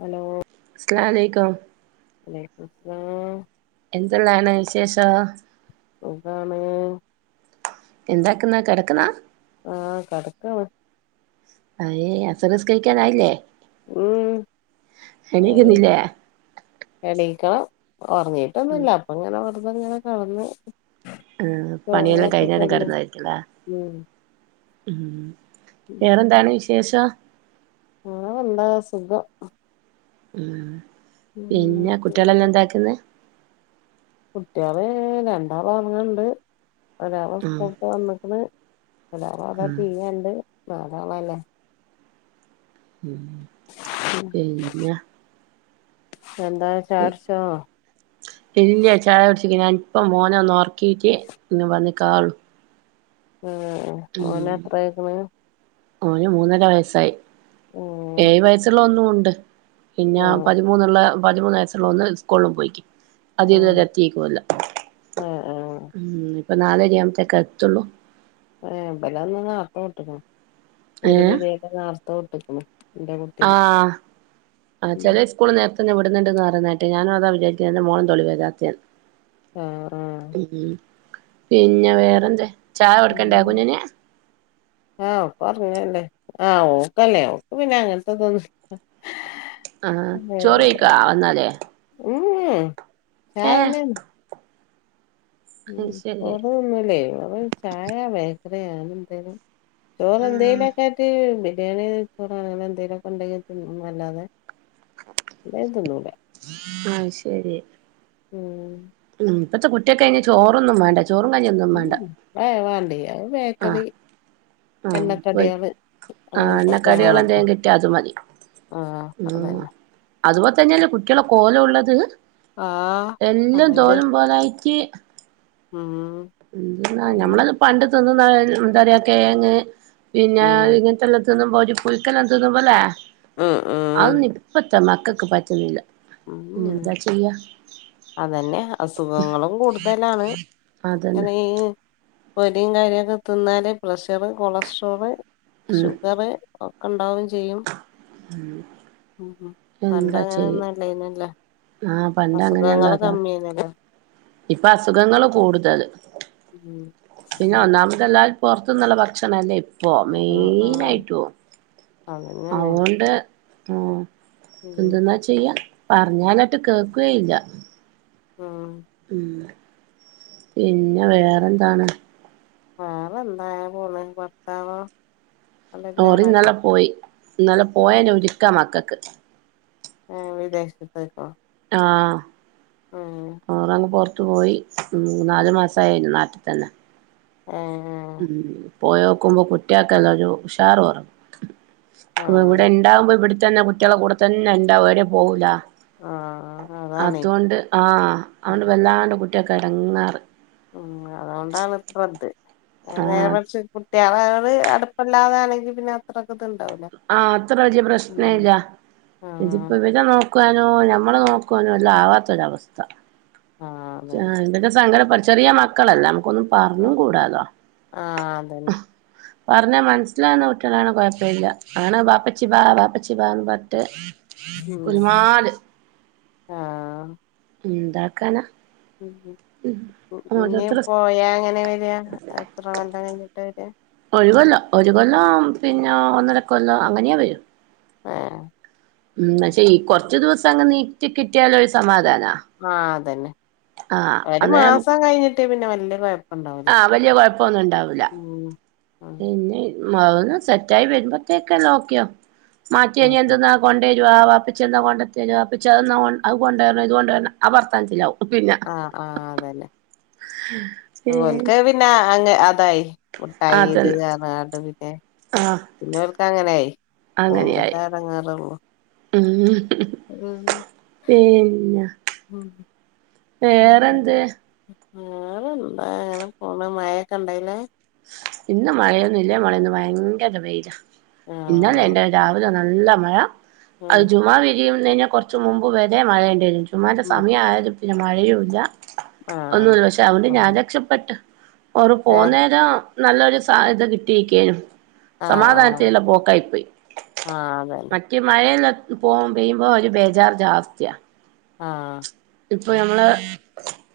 Hello അസലാമലെക്കും മുസ്സലാം എന്തെല്ലാണ് വിശേഷം സുഖാണ് എന്താക്കുന്നാ കിടക്കുന്നാ ആ കിടക്ക അയ്യേ അസറ് നിസ്കരിക്കാറായില്ലെ ഉം എണീക്കുന്നില്ല ഏ ഉറങ്ങിട്ടൊന്നുല്ല അപ്പം ഇങ്ങനെ വെറ്തെ ങ്ങനെ കിടന്നു ഉം പണിയെല്ലാം കഴിഞ്ഞാണ് കിടന്നിട്ടുള്ള ഉം ഉം വേറെന്താണ് വിശേഷം വേറെ എന്താ സുഖം ഉം ഉം പിന്നെ കുട്ടികളെല്ലാം എന്താക്കന്ന് കുട്ടികളെ രണ്ടാള് ഉറങ്ങുന്നുണ്ട് ഒരാള് ഉം സ്കൂൾ വിട്ട് വന്നേകണ് ഒരാളാ ഉം ടീവീണ്ട് നാലാളല്ലേ ഉം പിന്നെ എന്താ പി ചായുട്ച്ചോ പിന്ന ചായ കുടിച്ചിക്ക ഞാൻ ഇപ്പൊ മോനെ ഒന്ന് ഉർക്കീക്കെ എന്നും പറഞ്ഞ് കാറും ആ മോന എത്ര ആയേക്ക്ണ് ഓന് മൂന്നര വയസായി ഉം ഏഴ് വയസ്സുള്ള ഒന്നും ഉണ്ട് പിന്നെ ആഹ് പതിമൂന്നുള്ള പതിമൂന്ന് വയസ്സുള്ള ഒന്ന് സ്കൂളിലും പോയി അത് ആഹ് ഇതുവരെ എത്തിക്കുല്ല ആഹ് ആഹ് ഇപ്പം നാളെ അവിടത്തെക്ക് എത്തുള്ളൂ ഏ ഇബലന്ന് നേർത്തേ വിട്ടിക്കണ് ഒരു പിരീഡ് നാർത്ത വീട്ടിക്കിന് ആ ആ ചെല സ്കൂള് നേരത്ത വിട്ട് ട്ടുണ്ടന്ന് പറയുന്ന കേട്ടു ഞാനും അതാ വിചാരിക്കുന്നത് എൻ്റെ മോളും എന്താ ലും വരാത്തന്ന് ആഹ് ഉം പിന്നെ വേറെന്താ ചായ കൊടുക്കണ്ടെ ആഹ് കുഞ്ഞിന് ആ ഓക്കല്ലേ ഓക്ക് പിന്നെ അങ്ങനത്തെ ഇതെന്നും ആ ചോറ് കഴിക്കാ വന്നാല് ഉ ചായന്നെ നി ഉം അത് ശരി ചോർ ന്നൂല്ലേ റ ചായ ബേക്കറിയാണ് എന്തേലും ചോറ് ആ എന്തേലുമൊക്കെ ഇട്ട് ബിരിയാണി ചോറാണെങ്കില് എന്തെേലുമൊക്കെ ഉണ്ടാക്കി തിന്നും എന്നല്ലാതെ ആഹ് ശരി ഉം ഉം ഇപ്പഴത്തെ കുട്ടികൾക്ക് ഐന് ചോറൊന്നും വേണ്ട ചോറും കഞ്ഞി ഒന്നും വേണ്ട ഉം അത് വാണ്ടേ അത് ബേക്കറി ആഹ് ആഹ് പോയി എണ്ണക്കടികള് ആ അങ്ങനത്തൊക്കെ എണ്ണക്കടികള് എന്തെങ്കിലും കിട്ടായാ അത് മതി ആഹ് അതന്നെ മ് അതുപോലെ തന്നെയല്ലേ കുട്ടികള കോലം ഉള്ളത് ആഹ് എല്ലും തോലും പോലായിട്ട് ആ ആ ഞമ്മളക്കെ പണ്ട് തിന്നുന്നത്എന്താ പറയാ കിഴങ്ങ് പിന്നെ ഉം ഇങ്ങനത്തെ എല്ലാം തിന്നുമ്പോ ഒരു പുളിക്കെല്ലാം തിന്നുമ്പോല്ലെ ഉം അതെന്നും ഇപ്പം മക്കൾക്ക് പറ്റുന്നില്ല പിന്നെ ഉം എന്താ ചെയ്യാ അതന്നെ അസുഖങ്ങളും കൂടുതലാണ് അതന്നെ അങ്ങനെ ഈ പൊരിയും കാര്യങ്ങളെക്കെ തിന്നാല് പ്രഷർ കൊളസ്ട്രോള് ഉം ഷുഗർ ഒക്കെ ഉണ്ടാവയും ചെയ്യും ഉം പണ്ട് എന്താ ചെയ്യ അങ്ങനെന്നും ആഹ് പണ്ട് അങ്ങനെയല്ലാതാ കമ്മിയായിരുന്നല്ലോ ഇപ്പൊ അസുഖങ്ങള് കൂടുതല് ഉം പിന്നെ അതന്നെ ഒന്നാമതല്ലാ പൊറത്തുന്നുള്ള ഭക്ഷണം അല്ലേ പ്പോ ആഹ് മെയിൻ ആഹ് ആയിട്ടും അ അതന്നെയാണ് ഓണ്ട് ഉം ഉം എന്തെന്നാ ചെയ്യാ പറഞ്ഞാലെട്ട് കേക്കോയില്ല ഉം ഉം പിന്നെ വേറെന്താണ് വേറെന്താ ഇങ്ങനെ പോണ് ഭർത്താവോ അവിടെയുള്ള ആളല്ലേ ഓറിന്നലെ പോയി ഇന്നലെ പോയ നൊരുക്കാ മക്കക്ക് ഏ വിദേശത്തേക്കോ ആ ഓറങ്ങ് പൊറത്ത് പോയി ഏഹ് നാലു മാസായിരുന്നു നാട്ടിൽ തന്ന ഏഹ് ഉം പോയോക്കുമ്പോ കുട്ടേക്കെല്ലൊരു ഉഷാറ് കുറവ് ആണ് ഇവിടെ ഇണ്ടാവുമ്പോ ഇവിട്ത്തന്നെ കുട്ട്യോളെ കൂടെ തന്നെ ഉണ്ടാവും എവിടേയും പോകൂല ആഹ് അതാണേ അത് കൊണ്ട് ആഹ് അതൊണ്ട് വല്ലാണ്ട് കുട്ട്യോക്ക് എടങ്ങേറ് ഉം അതുകൊണ്ടാണ് ഇപ്പ ഇത് [unintelligible] നേരെ ആഹ് മറിച്ച് കുട്ട്യാളേട് അടുപ്പല്ലാതാണെങ്കിൽ പിന്നെ അത്രക്ക് ഇത്ണ്ടാവൂല ആ അത്ര വലിയ പ്രശ്നം ഉം ഇല്ല ആഹ് ഇതിപ്പോ ഇവരെ നോ നോക്കുവാനോ നമ്മളെ നോക്കുവാനോ എല്ലാം ആവാത്തൊരവസ്ഥ ആഹ് ആ അതന്നെ എന്തൊക്കെ സങ്കടം [unintelligible] ചെറിയ മക്കളല്ല നമ്മക്ക് ഒന്നും പറഞ്ഞും ആഹ് കൂടാലോ അതന്നെ പറഞ്ഞാ മനസ്സിലാവുന്ന കുട്ടിളാണെ കൊഴപ്പല്ല ആണ് ബാപ്പച്ചി ബാ ബാപ്പച്ചി ബാന്ന് പറഞ്ഞിട്ട് ഉം ഗുലുമാല് എന്താക്കാന ഉം ഇനി പോയാ എങ്ങനെ വര്യ എത്ര കൊല്ലം കഴിഞ്ഞിട്ടാ വര്യ ഒരു കൊല്ലം ഒരു കൊല്ലം പിന്നെ ഒന്നര കൊല്ലം അങ്ങനെ വരു [unintelligible] ഉം പക്ഷെ ഈ കൊറച്ച് ദിവസം അങ്ങ് നീട്ടി കിട്ടിയാലൊരു സമാധാനം ആഹ് അതന്നെ ഒരു മാസം കഴിഞ്ഞിട്ട് പിന്നെ വല്യ കൊഴ ആ വല്യ കൊഴപ്പൊന്നും ഉണ്ടാവൂല ഉം ആഹ് പിന്നെ ന്മ് അ ഒന്ന് സെറ്റായി വരുമ്പോത്തേക്ക് എല്ലാ ഓക്കെ ആകും മാറ്റി ആഹ് ഇനിയെന്തൊന്ന കൊണ്ടേ വാ വാപ്പച്ചി എന്നാ കൊണ്ടതരാ വാപ്പച്ചി അത് എന്നാ അത് കൊണ്ടുവരണം ഇത് കൊണ്ട് വരണം ആ വർത്താനത്തിലാവും പിന്നെ ആഹ് ആഹ് അതന്നെ ഏഹ് ഓൽക്ക് അത് പിന്നെ അങ്ങനെ [unintelligible] മുട്ടായി ഇത് അതന്നെ ന്നറഞ്ഞ്ങ്ങാണ്ട് പിന്നെ ആഹ് പിന്നെ ഓൽക്ക് അങ്ങനായി. അങ്ങനെയായി പോവുമ്പത്തെ എടങ്ങേറൊള്ളൂ ഉം ഉം ഉം വേറെന്തെ വേറെ എന്താ അങ്ങനെ പോണ് മഴയൊക്കെണ്ട അതിലെ ഇന്ന് മഴയൊന്നും ഇല്ല മോളെ ഇന്ന് ഭയങ്കര വെയില. ഇന്നലെ ആഹ് ഇണ്ട് രാവിലെ ഒന്ന് നല്ല മഴ ഉം അത് ജുമാ പിരിയുന്നെന്റെ കുറച്ച് മുമ്പ് വരെ മഴ ഇണ്ടായിരുന്നു ജുമുഅന്റെ ഉം സമയായാൽ പിന്നെ മഴയൂല്ല ആഹ് ഒന്നൂല്ല. പക്ഷെ അത്കൊണ്ട് ഉം ഞാൻ രക്ഷപ്പെട്ട് ഓറ് ഏഹ് പോന്നേരം നല്ലൊരു സാദ്യത കിട്ടിയെക്കെന്നു ആഹ് ആഹ് സമാധാനത്തിള്ള പോക്കായി പ്പോയി ആഹ് അതന്നെ മറ്റേ മഴയെ [unintelligible] പെയ്യുമ്പോ ഒരു ബേജാറ് ജാസ്തിയ ആഹ് ഇപ്പൊ ഞമ്മളെ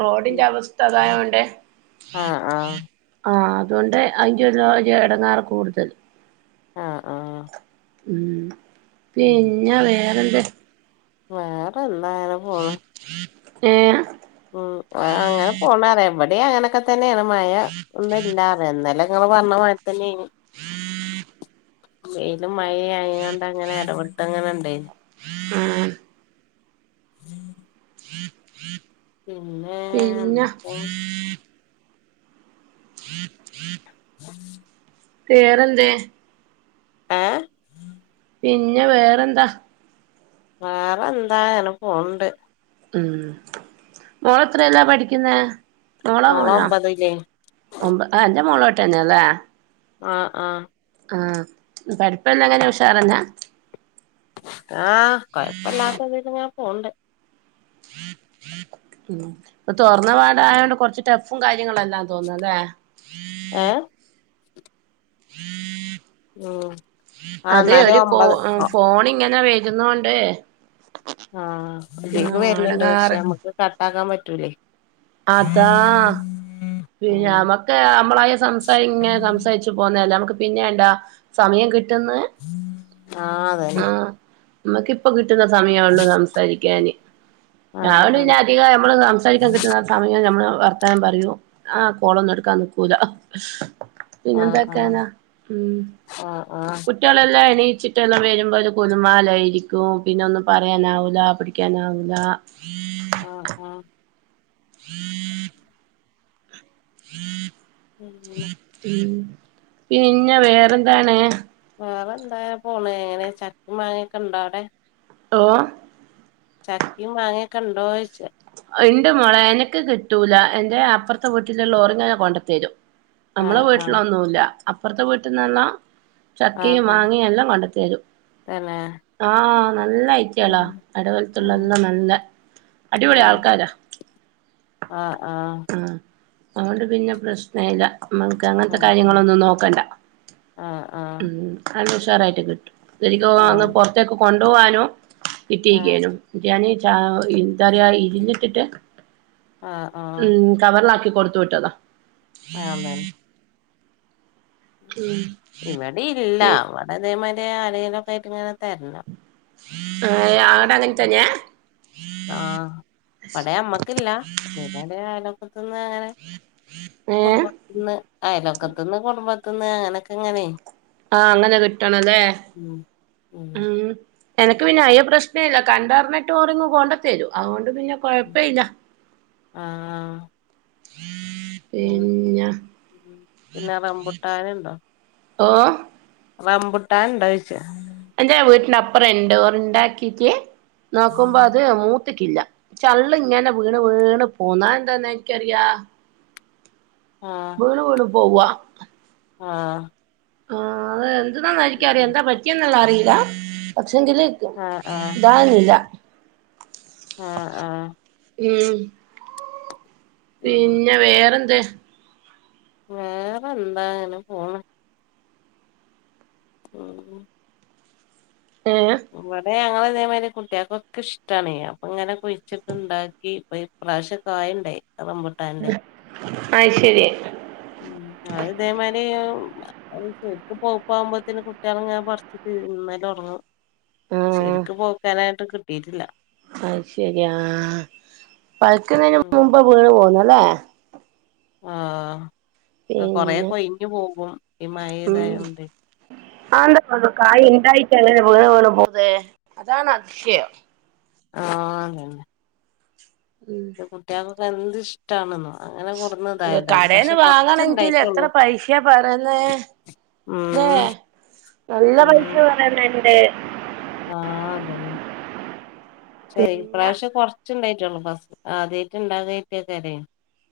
റോഡിന്റെ ഉം അവസ്ഥ അതായോണ്ട് ആഹ് ആഹ് ആ അതുകൊണ്ട് അതിന്റെയൊരു എടങ്ങേറ് കൂടുതൽ ആ ആ പിന്നെ വേറെന്താ വേറെ എന്താ അങ്ങനെ പോണ് ഏ ഉം അങ്ങനെ പോണു പറയാ. ഇവിടീം അങ്ങനെയൊക്കെ തന്നെയാണ് മഴ ഒന്നും ഇല്ലാന്ന് പറയാ. ഇന്നലെ ഇങ്ങള് പറഞ്ഞ മാരി തന്നെയ് നി [inaudible] വെയിലും മഴയും ആയിങ്ങാണ്ട് അങ്ങനെ ഇടവിട്ടങ്ങനെ ഉണ്ടയ് നി ആ പിന്നെ പിന്നെ എന്തൊക്കെ [inaudible] വേറെന്തേ ഏ പിന്നെ വേറെന്താ വേറെ എന്താ അങ്ങനെ പോണുണ്ട് ഉം മോളെത്രേല പഠിക്കുന്ന് മോളോ മോള മോനോ ഒമ്പതിലേ ഒമ്പത് ആ എന്റെമോളെ കൂട്ട് തന്നെ അല്ലേ ആ ആ ആ പഠിപ്പ് എല്ലാം എങ്ങനെ ഉഷാറന്നാ ആ കൊഴപ്പില്ലാത്തതില് അങ്ങനെ പോണുണ്ട് ഉം ഇപ്പൊ തുറന്നപാട് ആയതോണ്ട് കൊറച്ച് ടെഫും കാര്യങ്ങളും എല്ലാം തോന്ന അല്ലെ ഏ ആ അതെയ് എന്നാലും ഒരു കോ ഒമ്പത് ഫോണ് ഇങ്ങനെ വരുന്നോണ്ട് ആ ഇതിക്ക് ആഹ് വരുന്നുണ്ട് പക്ഷെ എടങ്ങേറ് നമ്മുക്ക് കട്ടാക്കാൻ പറ്റൂലേയ്‌ അതാ പിന്നെ ഉം നമുക്ക് നമ്മളായ സംസാരി ഇങ്ങനെ സംസാരിച്ചു പോവുന്നല്ലേ നമുക്ക് പിന്നെണ്ടൊ സമയം കിട്ടി കിട്ടുന്ന്. ആഹ് ആ അതന്നെ നമ്മക്ക്‌ ഇപ്പൊ കിട്ട കിട്ടുന്ന സമായൊള്ളൂ സംസാരിക്കാന് ആഹ് രാവിലെ പിന്നെ ആഹ് അധികം നമ്മള് സംസാരിക്കാൻ കിട്ടുന്ന സമയം നമ്മള് വർത്തനം പറ ആ കോളൊന്നും എടുക്കാൻ നിക്കൂല ആഹ് ആഹ് പിന്നെന്തൊക്കെയന്നാ ഉം ആഹ് ആഹ് കുട്ടികളെല്ലാം എണീ ച്ചിട്ടെല്ലാം വരുമ്പോ ഒരു ഗുലുമാലായിരിക്കും. പിന്നെ ഒന്നും പറയാനാവൂല പിടിക്കാനാവൂല ആ ആ [inaudible] പിന്നെ പിന്നെ വെറെന്താണ് വേറെന്താ പോണ് എങ്ങനെ ചക്കിം മാങ്ങക്കെ ഇണ്ടോ അവിടെ ഓ ചക്കിം മാങ്ങിഒക്കണ്ടോയിച്ച ഉണ്ട് മോളെ എനക്ക് കിട്ടൂല എന്റെ അപ്പുറത്തെ വീട്ടിലുള്ള ഓറിങ്ങനെ കോണ്ടത്തരും നമ്മളെ ആഹ് ആഹ് വീട്ടില അതോന്നുല്ല അപ്പുറത്തെ വീട്ടിൽന്നല്ലാം ആഹ് ചക്കയും ആഹ് മാങ്ങയും എല്ലാം കോണ്ടെത്തരും തന്നെ ആ നല്ല ഐക്കിയള്ള ആളാ എടവൽത്തുള്ള എല്ലാം നല്ല അടിപൊളി ആൾ അ ആ അതോണ്ട് പിന്നെ പ്രശ്ന ഇല്ല മ്മൾക്ക് അങ്ങനത്തെ ആഹ് ആഹ് കാര്യങ്ങളോന്നും നോക്കണ്ട ആഹ് ആഹ് മമ്മ് നല്ല ഉഷറായിട്ട് കിട്ടും ശരിക്കും പറഞ്ഞ ആഹ് പുറത്തെക്ക് കോണ്ടുപോവാനും ആഹ് ആഹ് കിട്ടിയിക്കാനും [unintelligible] ചാ എന്താ പറയ ഇരിഞ്ഞിട്ടിട്ട് ആഹ് ആഹ് ഉം കവറിലാക്കി കൊടുത്തുവിട്ടതാ ആ അതന്നെ ഇവിടെ ഇല്ല ഇവടെ ഇതെമാതിരി ആരെങ്കിലോക്കെ ആയിട്ട് ഇങ്ങനെ തരണം അ ആട അങ്ങൻ തന്നെയാ ആ ഇവടെ ഞമ്മക്കില്ല ഇതെപോലെ അയലോക്കത്ത്ന്ന് അങ്ങനെ ഏഹ് കുടുംബത്തിന്ന് അയലോക്കത്തന്ന് കുടുംബത്തിന്ന് അങ്ങനെയോക്കെ ഇങ്ങനെ ആ അങ്ങനെ കിട്ടണം ലെ ഉം ഉം എനക്ക് പിന്നെ അയ്യ പ്രശ്നം ഇല്ല കണ്ടറിഞ്ഞിട്ട് ഓറിങ്ങു കോണ്ട തരും അതുകോണ്ട് പിന്നെ കോഴപ്പല്ല ഉം പിന്നെ റമ്പുട്ടനുണ്ടോ ഓ റമ്പുട്ടനുണ്ടോ ഇണ്ടാ ചോയ്ച്ച എന്റെ വീട്ടിന്റെ അപ്പറം ഇണ്ട് ഓർ ഇണ്ടാക്കീട്ട് നോക്കുമ്പോ അത് മൂത്തിക്കില്ല ചള്ള് ഇങ്ങനെ വിണ് വീണ് പോന്നാ അഎന്താന്നാ എനിക്കറിയാ വീണ് വീണ് പോവ ആ ആ അത് എന്ത്ന്നാന്ന് ആരിക്കറിയാം എന്താ പറ്റിയെന്ന്ള്ളെ അറിയില്ല പക്ഷ് ക്ഷേങ്കിൽ ആഹ് ഇതാന്നില്ല ആ ആ മ്മ് പിന്ന വെറെന്ത് വേറെ എന്താ ഇങ്ങെനെ പോണ് ഉം ഉം ഏ ഏ ഞങ്ങൾ ഇതെമാതിരി കുട്ടികൾക്കോക്കെ ഇഷ്ടാണ് അപ്പോ ഇങ്ങനെ കുഴിച്ചിട്ട്ണ്ടാക്കി ഇപ്പോ ഇപ്രാവശ്യം കായിണ്ടായി റമ്പുട്ടാന്റെ അത് ശരി മ്മ് അത് ഇതെമാരി ശരിക്കും പോപ്പ ആവുമ്പോത്തന് കുട്ടികൾ ഇങ്ങനെ പറിച്ചിട്ട് തിന്നല് ത്തോടെങ്ങും ആഹ് ശരിക്ക് പോക്കാനായിട്ട് കിട്ടിയിട്ടില്ല അത് ശരിയാ പയിക്കുന്നതിന് ഉം മുമ്പ് വീണ് പോന്നല്ലേ ആ കോറെ പിന്നെ കോയിഞ്ഞു പോകും ഈ മഴയതായോണ്ട് ആ [unintelligible] കായി ഇണ്ടായിട്ട് അങ്ങെനെ വീണ് വീണ് പോവുന്നെ അതാണ് അതിശയം ആ അങ്ങന്നെ ഉം ഇന്റെ കുട്ടിൾകോകെ എന്ത് ഇഷ്ടണെന്നോ അങ്ങനെ കൊണ്ടുന്നിതായതാണ് കടേന്ന് പക്ഷെ വാങ്ങണെങ്കില് എത്ര കൊറച്ച്ണ്ടായിട്ടുള്ളൂ പൈസയാ ഉംഹ് ഏ നല്ല പൈസ പറയണണ്ട് ആഹ് അതന്നെ പക്ഷെ പിന്നെ ഇപ്രാവശ്യം കൊറച്ച് ച്ച്ണ്ടായിട്ടുള്ളൂ ഫസ്റ്റ് ആദ്യായിട്ട്ണ്ടാകായിക്കക്കാരെ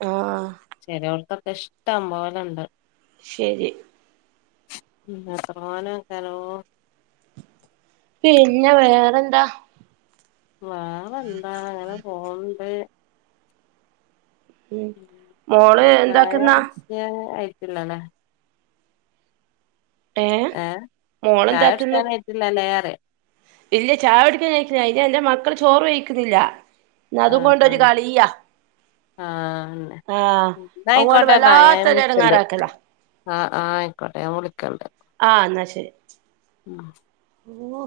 ആഹ് ചെലോടത്തൊ ഇഷ്ടംപോലുണ്ട് ശെരി എത്രതോനെവെക്കാലോ പിന്നെ വേറെന്താ വേറെന്താ അങ്ങനെപോണ്ട് ഉം മോള് അവിടെ എന്താക്കുന്നാ ചായകുടിക്കാൻ ആയിട്ടില്ലല്ലെ ഏഹ് ഏ മോളെന്താക്ക്ന്ന് ചായകുടിക്കാനായിട്ടില്ലല്ലേ പറയ ഇല്ല ചായുടിക്കാനായിട്ടില്ല അയിനെന്റെ മക്കള് ചോറ് വയിക്കുന്നില്ല അതും ആഹ് കൊണ്ടൊരു ആഹ് കളിയാ ആഹ് ആഹ് അതുകൊണ്ട് എന്നായിക്കോട്ടെന്നാ ഞാൻ വല്ലാത്തൊരു വിളിച്ചുണ്ട് എടങ്ങേറാക്കലാ ആഹ്-ആഹ് ആയിക്കോട്ടെ ഞാൻ വിളിക്കണ്ട് ശെരി ഉംഹ് ഓഹ്